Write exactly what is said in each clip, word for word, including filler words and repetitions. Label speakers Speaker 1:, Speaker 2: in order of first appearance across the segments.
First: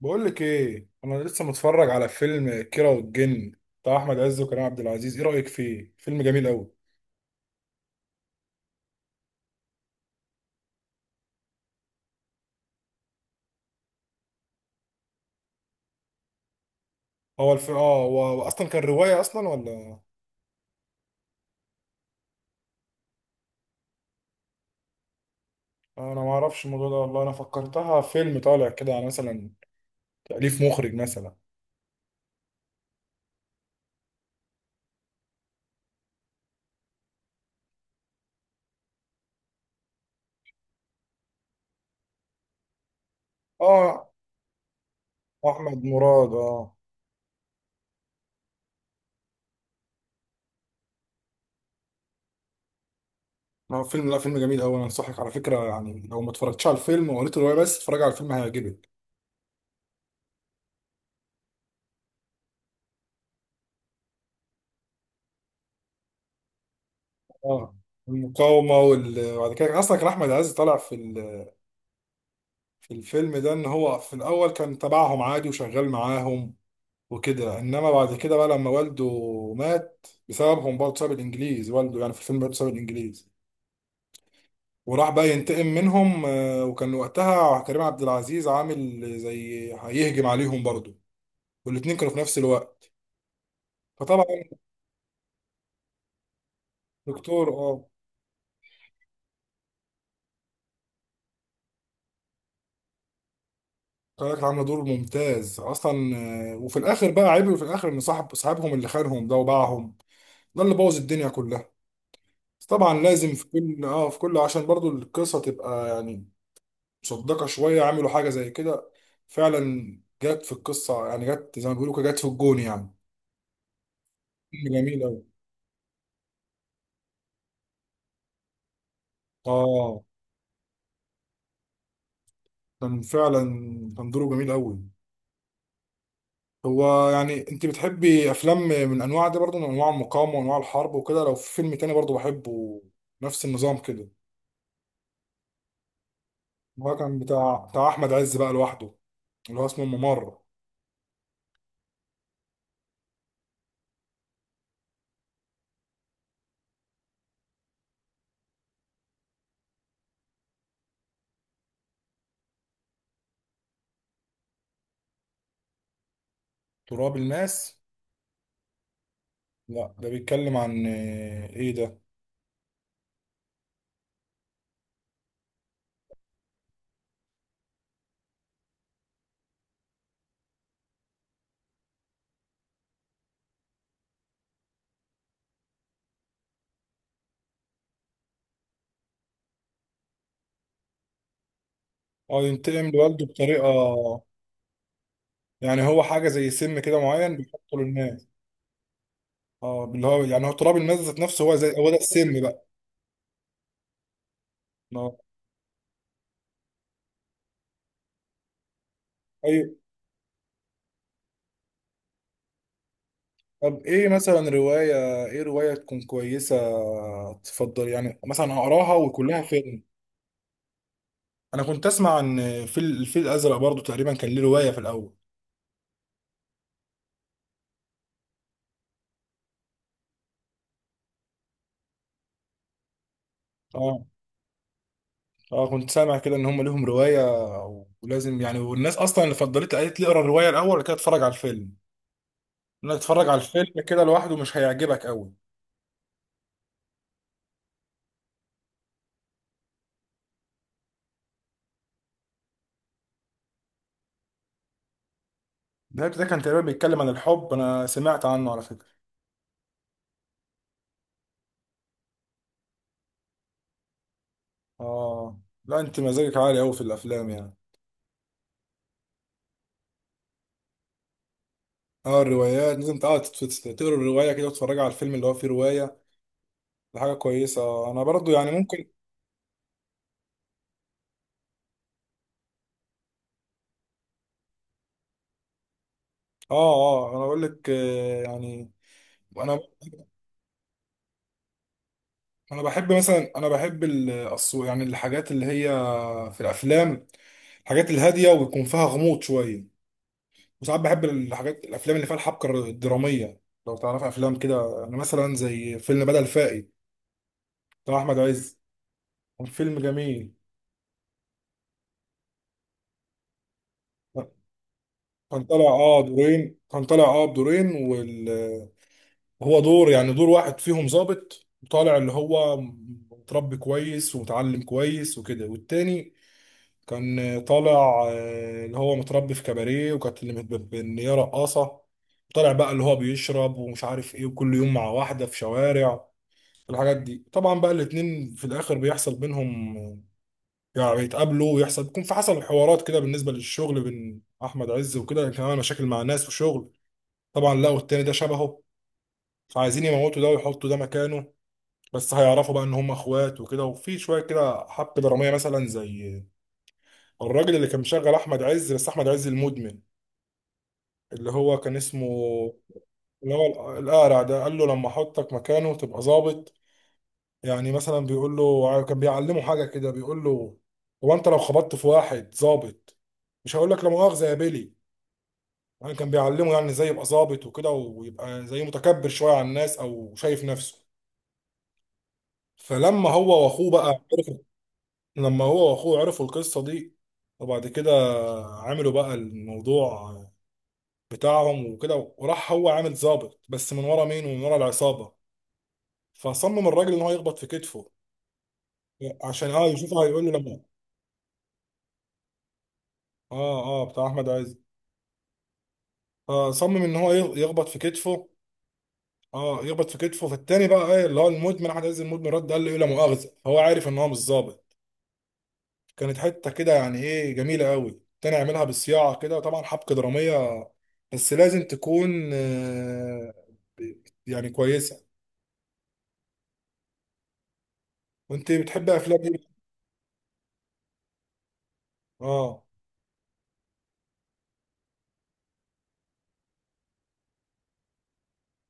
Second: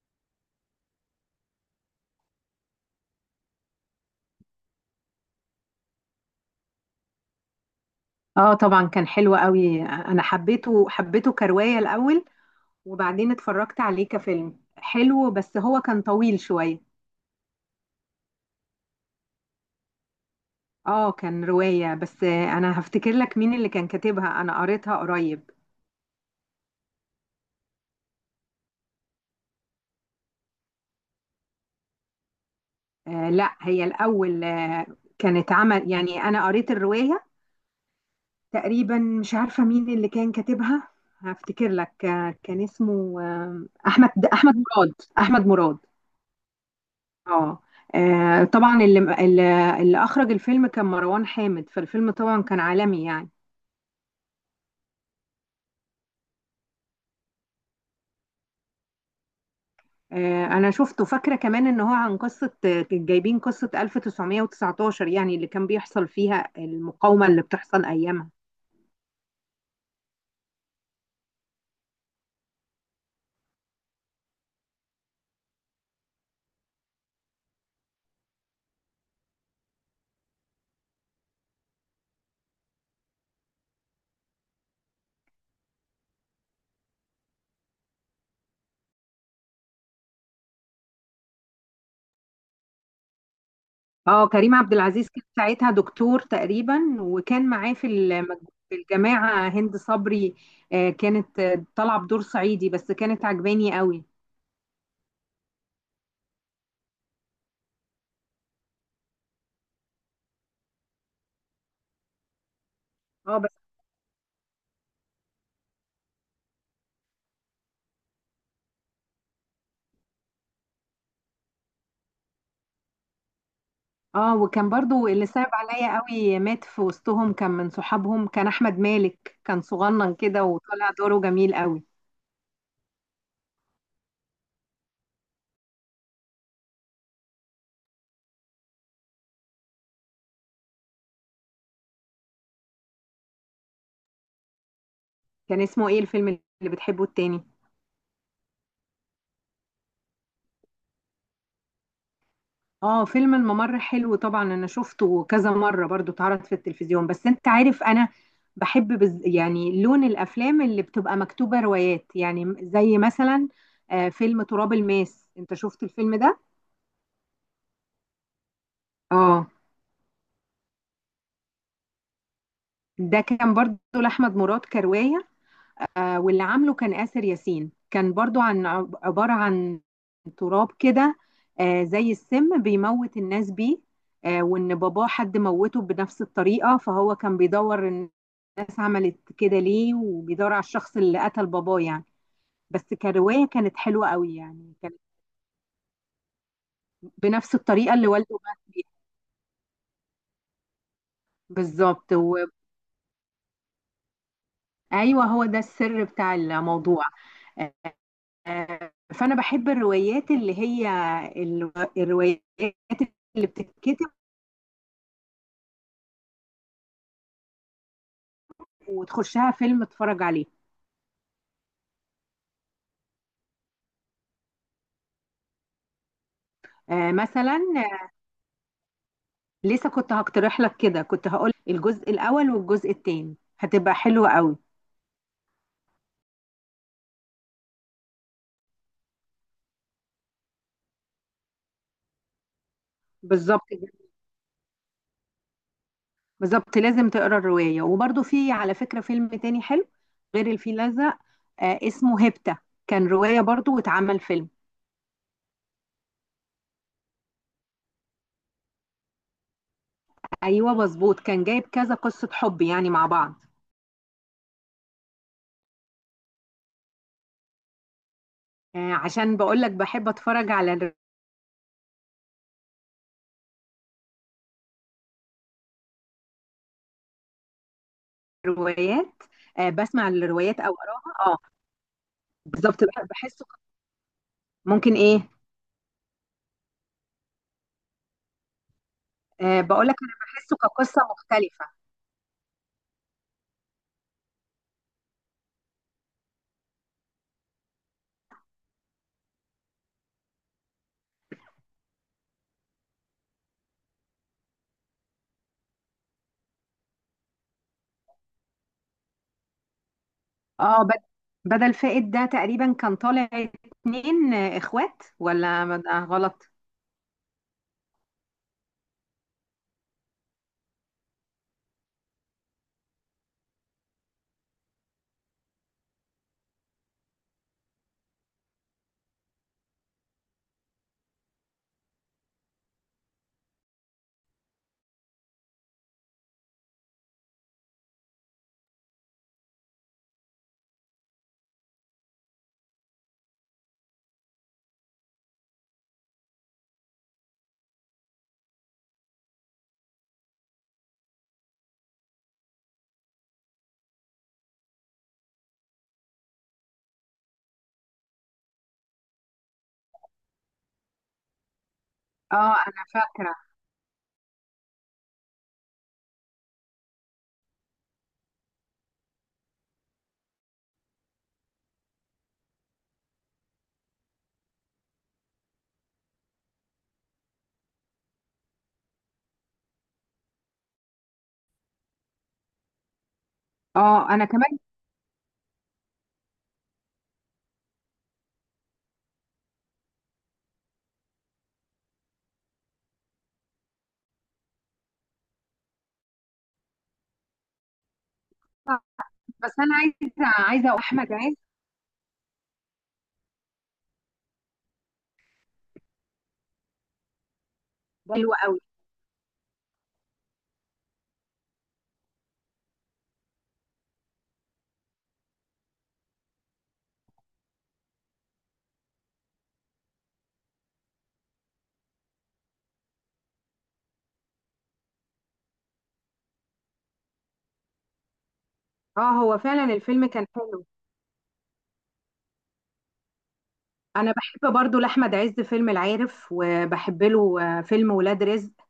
Speaker 1: بقول لك ايه، انا لسه متفرج على فيلم كيرة والجن بتاع احمد عز وكريم عبد العزيز. ايه رايك فيه؟ فيلم جميل قوي.
Speaker 2: اه طبعا كان حلو قوي، انا حبيته حبيته كرواية الاول، وبعدين اتفرجت عليه كفيلم حلو بس هو كان طويل شوية.
Speaker 1: هو الف... اه هو هو اصلا كان روايه اصلا ولا؟
Speaker 2: اه كان رواية بس آه، انا هفتكر لك مين اللي كان كاتبها، انا قريتها قريب.
Speaker 1: انا ما اعرفش الموضوع ده والله، انا فكرتها فيلم طالع كده، يعني مثلا تاليف مخرج مثلا.
Speaker 2: آه لا، هي الاول آه كانت عمل يعني، انا قريت الرواية تقريبا. مش عارفة مين اللي كان كاتبها، هفتكر لك آه كان اسمه آه احمد
Speaker 1: اه،
Speaker 2: احمد مراد، احمد
Speaker 1: احمد
Speaker 2: مراد.
Speaker 1: مراد. اه،
Speaker 2: اه آه، طبعا اللي اللي اللي اخرج الفيلم كان مروان حامد، فالفيلم طبعا كان عالمي يعني.
Speaker 1: هو فيلم، لا فيلم جميل قوي. انا انصحك على فكره، يعني لو ما اتفرجتش على الفيلم وقريت الروايه بس، اتفرج على الفيلم هيعجبك.
Speaker 2: آه، انا شفته، فاكره كمان ان هو عن قصه، آه، جايبين قصه ألف وتسعمئة وتسعة عشر يعني، اللي كان بيحصل فيها المقاومه اللي
Speaker 1: اه،
Speaker 2: بتحصل ايامها.
Speaker 1: المقاومه وال... وبعد كده اصلا كان احمد عز طالع في الفيلم ده ان هو في الاول كان تبعهم عادي وشغال معاهم وكده، انما بعد كده بقى لما والده مات بسببهم برضه، بسبب الانجليز، والده يعني في الفيلم برضه بسبب الانجليز، وراح بقى ينتقم منهم. آه، وكان وقتها كريم عبد العزيز عامل زي هيهجم عليهم برضه، والاتنين كانوا في نفس الوقت.
Speaker 2: اه، كريم
Speaker 1: فطبعا
Speaker 2: عبد العزيز كان ساعتها دكتور تقريبا،
Speaker 1: الدكتور،
Speaker 2: وكان معاه
Speaker 1: اه،
Speaker 2: في الم- في الجماعه هند صبري. آه، كانت آه، طالعه بدور صعيدي بس كانت عجباني قوي.
Speaker 1: كانت عامله دور ممتاز اصلا. آه، وفي الاخر بقى، عيب في الاخر ان صاحب صاحبهم اللي خانهم ده وباعهم ده اللي بوظ الدنيا كلها. بس طبعا لازم
Speaker 2: اه
Speaker 1: في كل، اه في كل، عشان برضو القصة تبقى يعني مصدقة شوية، عملوا حاجة زي كده فعلا. جت في القصة، يعني جت زي ما بيقولوا كده، جت في الجون يعني.
Speaker 2: اه،
Speaker 1: فيلم
Speaker 2: وكان
Speaker 1: جميل
Speaker 2: برضو
Speaker 1: أوي.
Speaker 2: اللي صعب عليا قوي مات في وسطهم، كان من صحابهم، كان احمد مالك، كان
Speaker 1: اه،
Speaker 2: صغنن كده وطلع دوره جميل قوي.
Speaker 1: كان فعلا كان دوره جميل أوي. هو يعني انت بتحبي افلام من انواع دي برضو، من انواع المقاومة وانواع الحرب وكده؟ لو في فيلم تاني برضو بحبه نفس النظام كده.
Speaker 2: كان اسمه ايه الفيلم اللي
Speaker 1: هو
Speaker 2: بتحبه
Speaker 1: كان
Speaker 2: التاني؟
Speaker 1: بتاع بتاع احمد عز بقى لوحده، اللي هو اسمه الممر.
Speaker 2: اه فيلم الممر حلو طبعا، انا شفته كذا مرة، برضو اتعرض في التلفزيون. بس انت عارف انا بحب بز... يعني لون الافلام اللي بتبقى مكتوبة روايات، يعني زي مثلا آه فيلم تراب الماس. انت شفت الفيلم ده؟
Speaker 1: تراب الماس؟
Speaker 2: اه
Speaker 1: لا، ده بيتكلم عن آه، ايه ده؟
Speaker 2: ده كان برضو لاحمد مراد كرواية، واللي عامله كان آسر ياسين، كان برضو عن، عبارة عن تراب كده، آه، زي السم بيموت الناس بيه. آه، وإن باباه حد موته بنفس الطريقة، فهو كان بيدور الناس عملت كده ليه، وبيدور على الشخص اللي قتل باباه يعني.
Speaker 1: اه،
Speaker 2: بس
Speaker 1: ينتقم لوالده
Speaker 2: كرواية
Speaker 1: بطريقه.
Speaker 2: كانت حلوة قوي يعني، كانت
Speaker 1: يعني هو حاجه زي سم كده معين
Speaker 2: بنفس
Speaker 1: بيحطه
Speaker 2: الطريقة اللي
Speaker 1: للناس.
Speaker 2: والده مات بيها.
Speaker 1: اه، اللي هو يعني هو تراب الناس ذات نفسه، هو زي، هو ده
Speaker 2: بالظبط و...
Speaker 1: السم بقى. اه.
Speaker 2: ايوه، هو ده السر بتاع الموضوع. آه، فانا
Speaker 1: ايوه.
Speaker 2: بحب الروايات اللي هي الرو- الروايات اللي
Speaker 1: طب ايه
Speaker 2: بتتكتب
Speaker 1: مثلا روايه، ايه روايه تكون كويسه تفضل يعني مثلا اقراها وكلها
Speaker 2: وتخشها
Speaker 1: فيلم؟
Speaker 2: فيلم اتفرج عليه.
Speaker 1: انا كنت اسمع عن، في الفيل الازرق برضو تقريبا كان ليه روايه في الاول.
Speaker 2: آه، مثلا، آه، لسه كنت هقترح لك كده، كنت هقول الجزء الاول والجزء الثاني هتبقى
Speaker 1: اه
Speaker 2: حلوه قوي.
Speaker 1: اه، كنت سامع كده ان هم ليهم روايه، ولازم يعني، والناس اصلا اللي فضلت قالت لي اقرا الروايه الاول وبعد كده اتفرج على الفيلم، انك تتفرج على
Speaker 2: بالظبط
Speaker 1: الفيلم
Speaker 2: كده.
Speaker 1: كده لوحده مش هيعجبك قوي.
Speaker 2: بالظبط لازم تقرا الروايه، وبرده في على فكره فيلم تاني حلو غير الفيل الازرق، آه، اسمه هيبتا، كان روايه برضه واتعمل فيلم.
Speaker 1: النبت ده كان تقريبا بيتكلم عن الحب، انا سمعت عنه على فكرة.
Speaker 2: ايوه مظبوط، كان جايب كذا قصه حب يعني مع بعض.
Speaker 1: اه، لا انت مزاجك عالي قوي في الافلام يعني.
Speaker 2: آه، عشان بقول لك بحب اتفرج على
Speaker 1: اه، الروايات لازم تقعد تت- تت- تقرا الرواية كده وتتفرج على الفيلم اللي هو فيه رواية. دي حاجة كويسة. آه، انا برضو يعني ممكن،
Speaker 2: روايات. آه، بسمع الروايات او اقراها، اه. بالظبط، بح- بحسه ك- ممكن ايه.
Speaker 1: اه اه، انا بقول لك، آه، يعني انا
Speaker 2: آه بقول لك انا بحسه كقصه مختلفه.
Speaker 1: انا بحب مثلا، انا بحب ال- الصو- يعني الحاجات اللي هي في الافلام، الحاجات الهادية ويكون فيها غموض شوية. وساعات بحب الحاجات الافلام اللي فيها الحبكة الدرامية. لو تعرف افلام كده، انا مثلا زي فيلم بدل فائد بتاع احمد عز، فيلم جميل.
Speaker 2: اه، بد- بدل فائد ده تقريبا كان طالع اتنين آه، اخوات،
Speaker 1: كان
Speaker 2: ولا
Speaker 1: طالع
Speaker 2: ما-
Speaker 1: اه
Speaker 2: آه، غلط.
Speaker 1: دورين، كان طالع اه بدورين وال... هو دور، يعني دور واحد فيهم ظابط طالع، اللي هو متربي كويس ومتعلم كويس وكده، والتاني كان طالع آه، اللي هو متربي في كباريه، وكانت اللي متب- ان هي رقاصه. طالع بقى اللي هو بيشرب ومش عارف ايه، وكل يوم مع واحده في شوارع، الحاجات دي. طبعا بقى الاتنين في الاخر بيحصل بينهم، يعني بيتقابلوا ويحصل، بيكون في، حصل حوارات كده بالنسبه للشغل بين احمد عز وكده، يعني كان عامل مشاكل مع ناس وشغل. طبعا لقوا التاني ده شبهه، فعايزين يموتوا ده ويحطوا ده مكانه، بس هيعرفوا بقى ان هم اخوات وكده. وفي شويه كده حبكه دراميه مثلا، زي الراجل اللي كان مشغل احمد عز، بس احمد عز المدمن اللي هو كان اسمه،
Speaker 2: اه انا
Speaker 1: اللي
Speaker 2: فاكره.
Speaker 1: هو القارع ده، قال له لما احطك مكانه تبقى ظابط، يعني مثلا بيقول له، كان بيعلمه حاجه كده، بيقول له هو انت لو خبطت في واحد ظابط مش هقول لك لا مؤاخذه يا بيلي، يعني كان بيعلمه يعني ازاي يبقى ظابط وكده، ويبقى زي متكبر شويه على الناس او شايف نفسه. فلما هو واخوه بقى
Speaker 2: اه انا
Speaker 1: عرفوا،
Speaker 2: كمان،
Speaker 1: لما هو واخوه عرفوا القصه دي، وبعد كده عملوا بقى الموضوع بتاعهم وكده، وراح هو عامل ظابط، بس من ورا مين؟ ومن ورا العصابه. فصمم الراجل ان هو يخبط في كتفه عشان
Speaker 2: بس
Speaker 1: اه
Speaker 2: انا
Speaker 1: يشوفه،
Speaker 2: عايزه
Speaker 1: هيقول له لما،
Speaker 2: عايزه أقول احمد عز
Speaker 1: اه اه، بتاع احمد عز، فصمم ان هو يغ- يخبط في
Speaker 2: ده
Speaker 1: كتفه.
Speaker 2: حلو قوي.
Speaker 1: اه، يخبط في كتفه، فالتاني بقى، ايه اللي هو، المدمن احمد عز المدمن، رد قال له ايه، لا مؤاخذه، فهو عارف ان هو مش ظابط. كانت حته كده يعني ايه، جميله قوي، تاني اعملها بالصياعه كده. طبعا حبكه دراميه بس لازم تكون آه، يعني كويسه. وانت بتحب
Speaker 2: اه
Speaker 1: افلام
Speaker 2: هو
Speaker 1: ايه؟
Speaker 2: فعلا الفيلم كان حلو.
Speaker 1: اه
Speaker 2: انا بحب برضو لاحمد عز فيلم العارف، وبحب له آه، فيلم ولاد رزق.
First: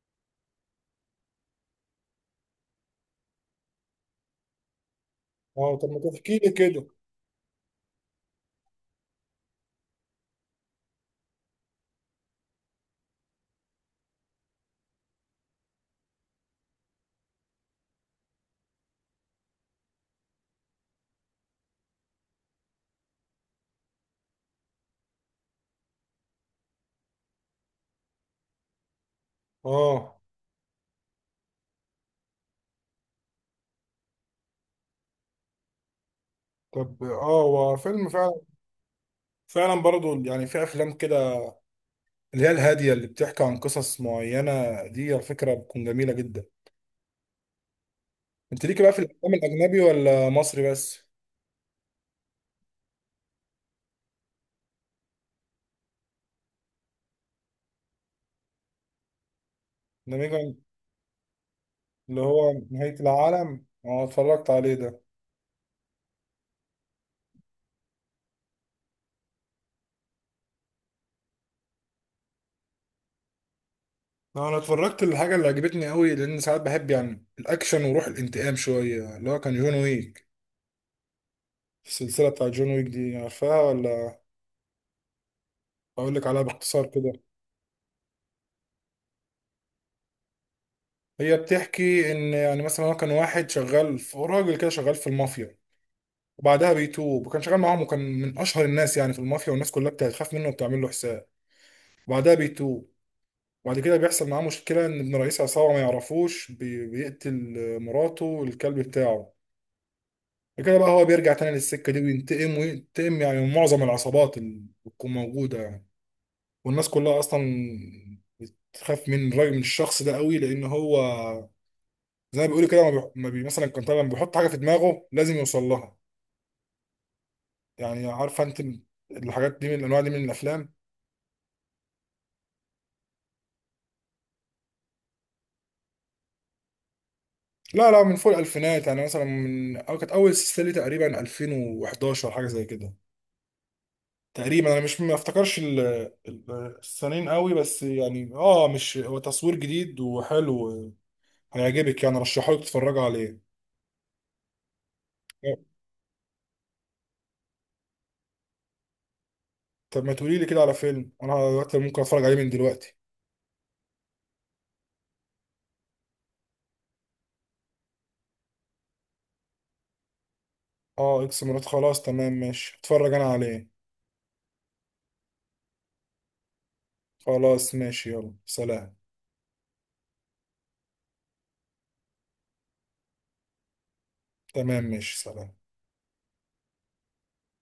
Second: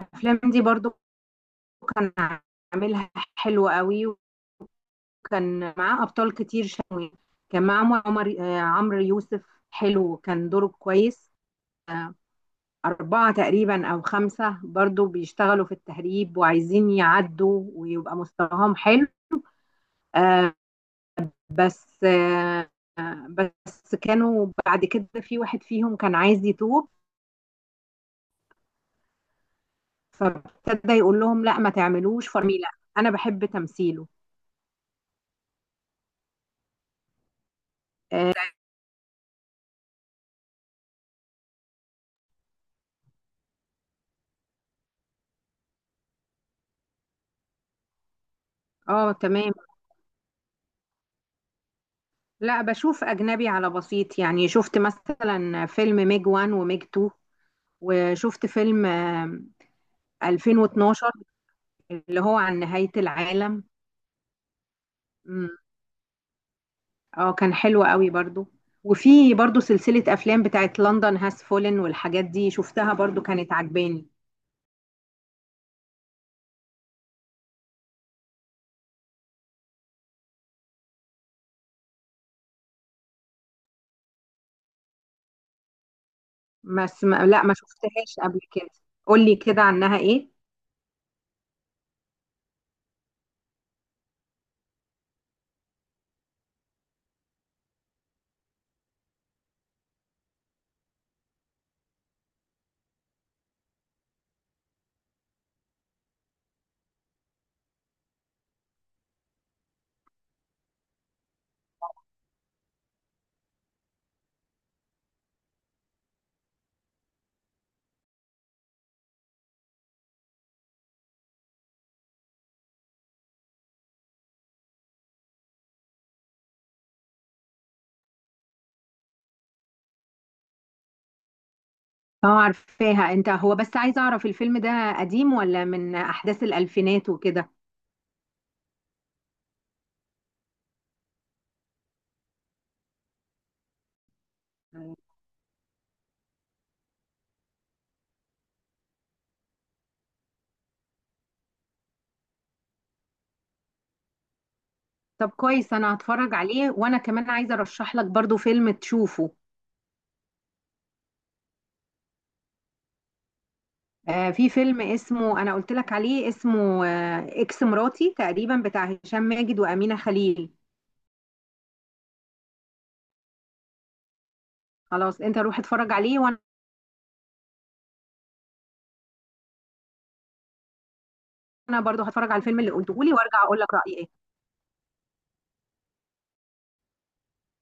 Speaker 2: الافلام دي برضو كان عاملها حلوة قوي، وكان
Speaker 1: اه، طب ما
Speaker 2: معاه أبطال
Speaker 1: تحكي لي
Speaker 2: كتير
Speaker 1: كده.
Speaker 2: شوي. كان معاه عمر عمر- آه، عمرو يوسف، حلو كان دوره كويس. أربعة تقريبا أو خمسة برضو بيشتغلوا في التهريب، وعايزين يعدوا ويبقى مستواهم حلو. آه بس آه آه، بس كانوا بعد كده في واحد فيهم كان عايز يتوب،
Speaker 1: اه،
Speaker 2: فابتدى يقول لهم لا ما تعملوش فرميلة. أنا بحب تمثيله.
Speaker 1: طب اه، هو فيلم فعلا، فعلا برضه يعني، في افلام كده اللي هي الهاديه اللي بتحكي عن قصص معينه، دي على فكره بتكون جميله جدا. انت ليك بقى في
Speaker 2: اه
Speaker 1: الافلام
Speaker 2: تمام.
Speaker 1: الاجنبي ولا مصري بس؟
Speaker 2: لا، بشوف أجنبي على بسيط، يعني شفت مثلا فيلم ميج واحد وميج اتنين، وشفت فيلم آم،
Speaker 1: ده
Speaker 2: ألفين واتناشر
Speaker 1: اللي
Speaker 2: اللي هو
Speaker 1: هو
Speaker 2: عن نهاية
Speaker 1: نهايه العالم؟
Speaker 2: العالم.
Speaker 1: اه، اتفرجت عليه ده.
Speaker 2: مم. اه كان حلو قوي برضو. وفي برضو سلسلة أفلام بتاعت لندن هاس فولن والحاجات دي، شفتها برضو كانت عجباني.
Speaker 1: انا اتفرجت الحاجه اللي عجبتني قوي، لان ساعات بحب يعني الاكشن وروح الانتقام شويه، اللي هو كان جون ويك. السلسله بتاع جون ويك دي عارفاها ولا؟ اقول لك عليها باختصار
Speaker 2: بس
Speaker 1: كده.
Speaker 2: ما لا، ما شفتهاش قبل كده، قولي كده عنها ايه.
Speaker 1: هي بتحكي ان يعني مثلا هو كان واحد شغال في، هو راجل كده شغال في المافيا، وبعدها بيتوب. وكان شغال معاهم وكان من اشهر الناس يعني في المافيا، والناس كلها بتخاف منه وبتعمل له حساب. وبعدها بيتوب، وبعد كده بيحصل معاه مشكله ان ابن رئيس عصابه ما يعرفوش بي- بيقتل مراته والكلب بتاعه. كده بقى هو بيرجع تاني للسكة دي وينتقم، وينتقم يعني من معظم العصابات اللي بتكون موجودة يعني. والناس كلها أصلا بتخاف من الراجل، من الشخص ده قوي، لأن هو زي ما بيقولوا كده، ما بيح- ما بي مثلا، كان طبعا بيحط حاجة في دماغه لازم يوصل لها. يعني عارفة أنت الحاجات دي من الأنواع دي من الأفلام.
Speaker 2: اه عارفاها، انت هو بس عايزة أعرف الفيلم ده قديم ولا من أحداث الألفينات وكده.
Speaker 1: لا لا، من فوق الألفينات، يعني مثلا من، أو كانت أول سلسلة ليه تقريبا ألفين وأحد عشر حاجة زي كده تقريبا، انا مش ما افتكرش ال- ال- السنين قوي، بس يعني اه، مش هو تصوير جديد وحلو، هيعجبك يعني، رشحه لك تتفرج عليه.
Speaker 2: طب كويس، انا هتفرج عليه. وانا كمان عايزه ارشح لك برضو فيلم تشوفه،
Speaker 1: طب ما تقولي لي كده على فيلم انا دلوقتي ممكن اتفرج عليه من دلوقتي.
Speaker 2: آه في فيلم اسمه، انا قلت لك عليه، اسمه آه اكس مراتي تقريبا، بتاع هشام ماجد وامينه خليل.
Speaker 1: اه، اكس مرات، خلاص تمام ماشي، اتفرج انا عليه.
Speaker 2: خلاص، انت روح اتفرج عليه، وانا
Speaker 1: خلاص ماشي، يلا سلام.
Speaker 2: برضو هتفرج على الفيلم اللي قلته لي وارجع اقول لك رايي ايه.
Speaker 1: تمام ماشي، سلام.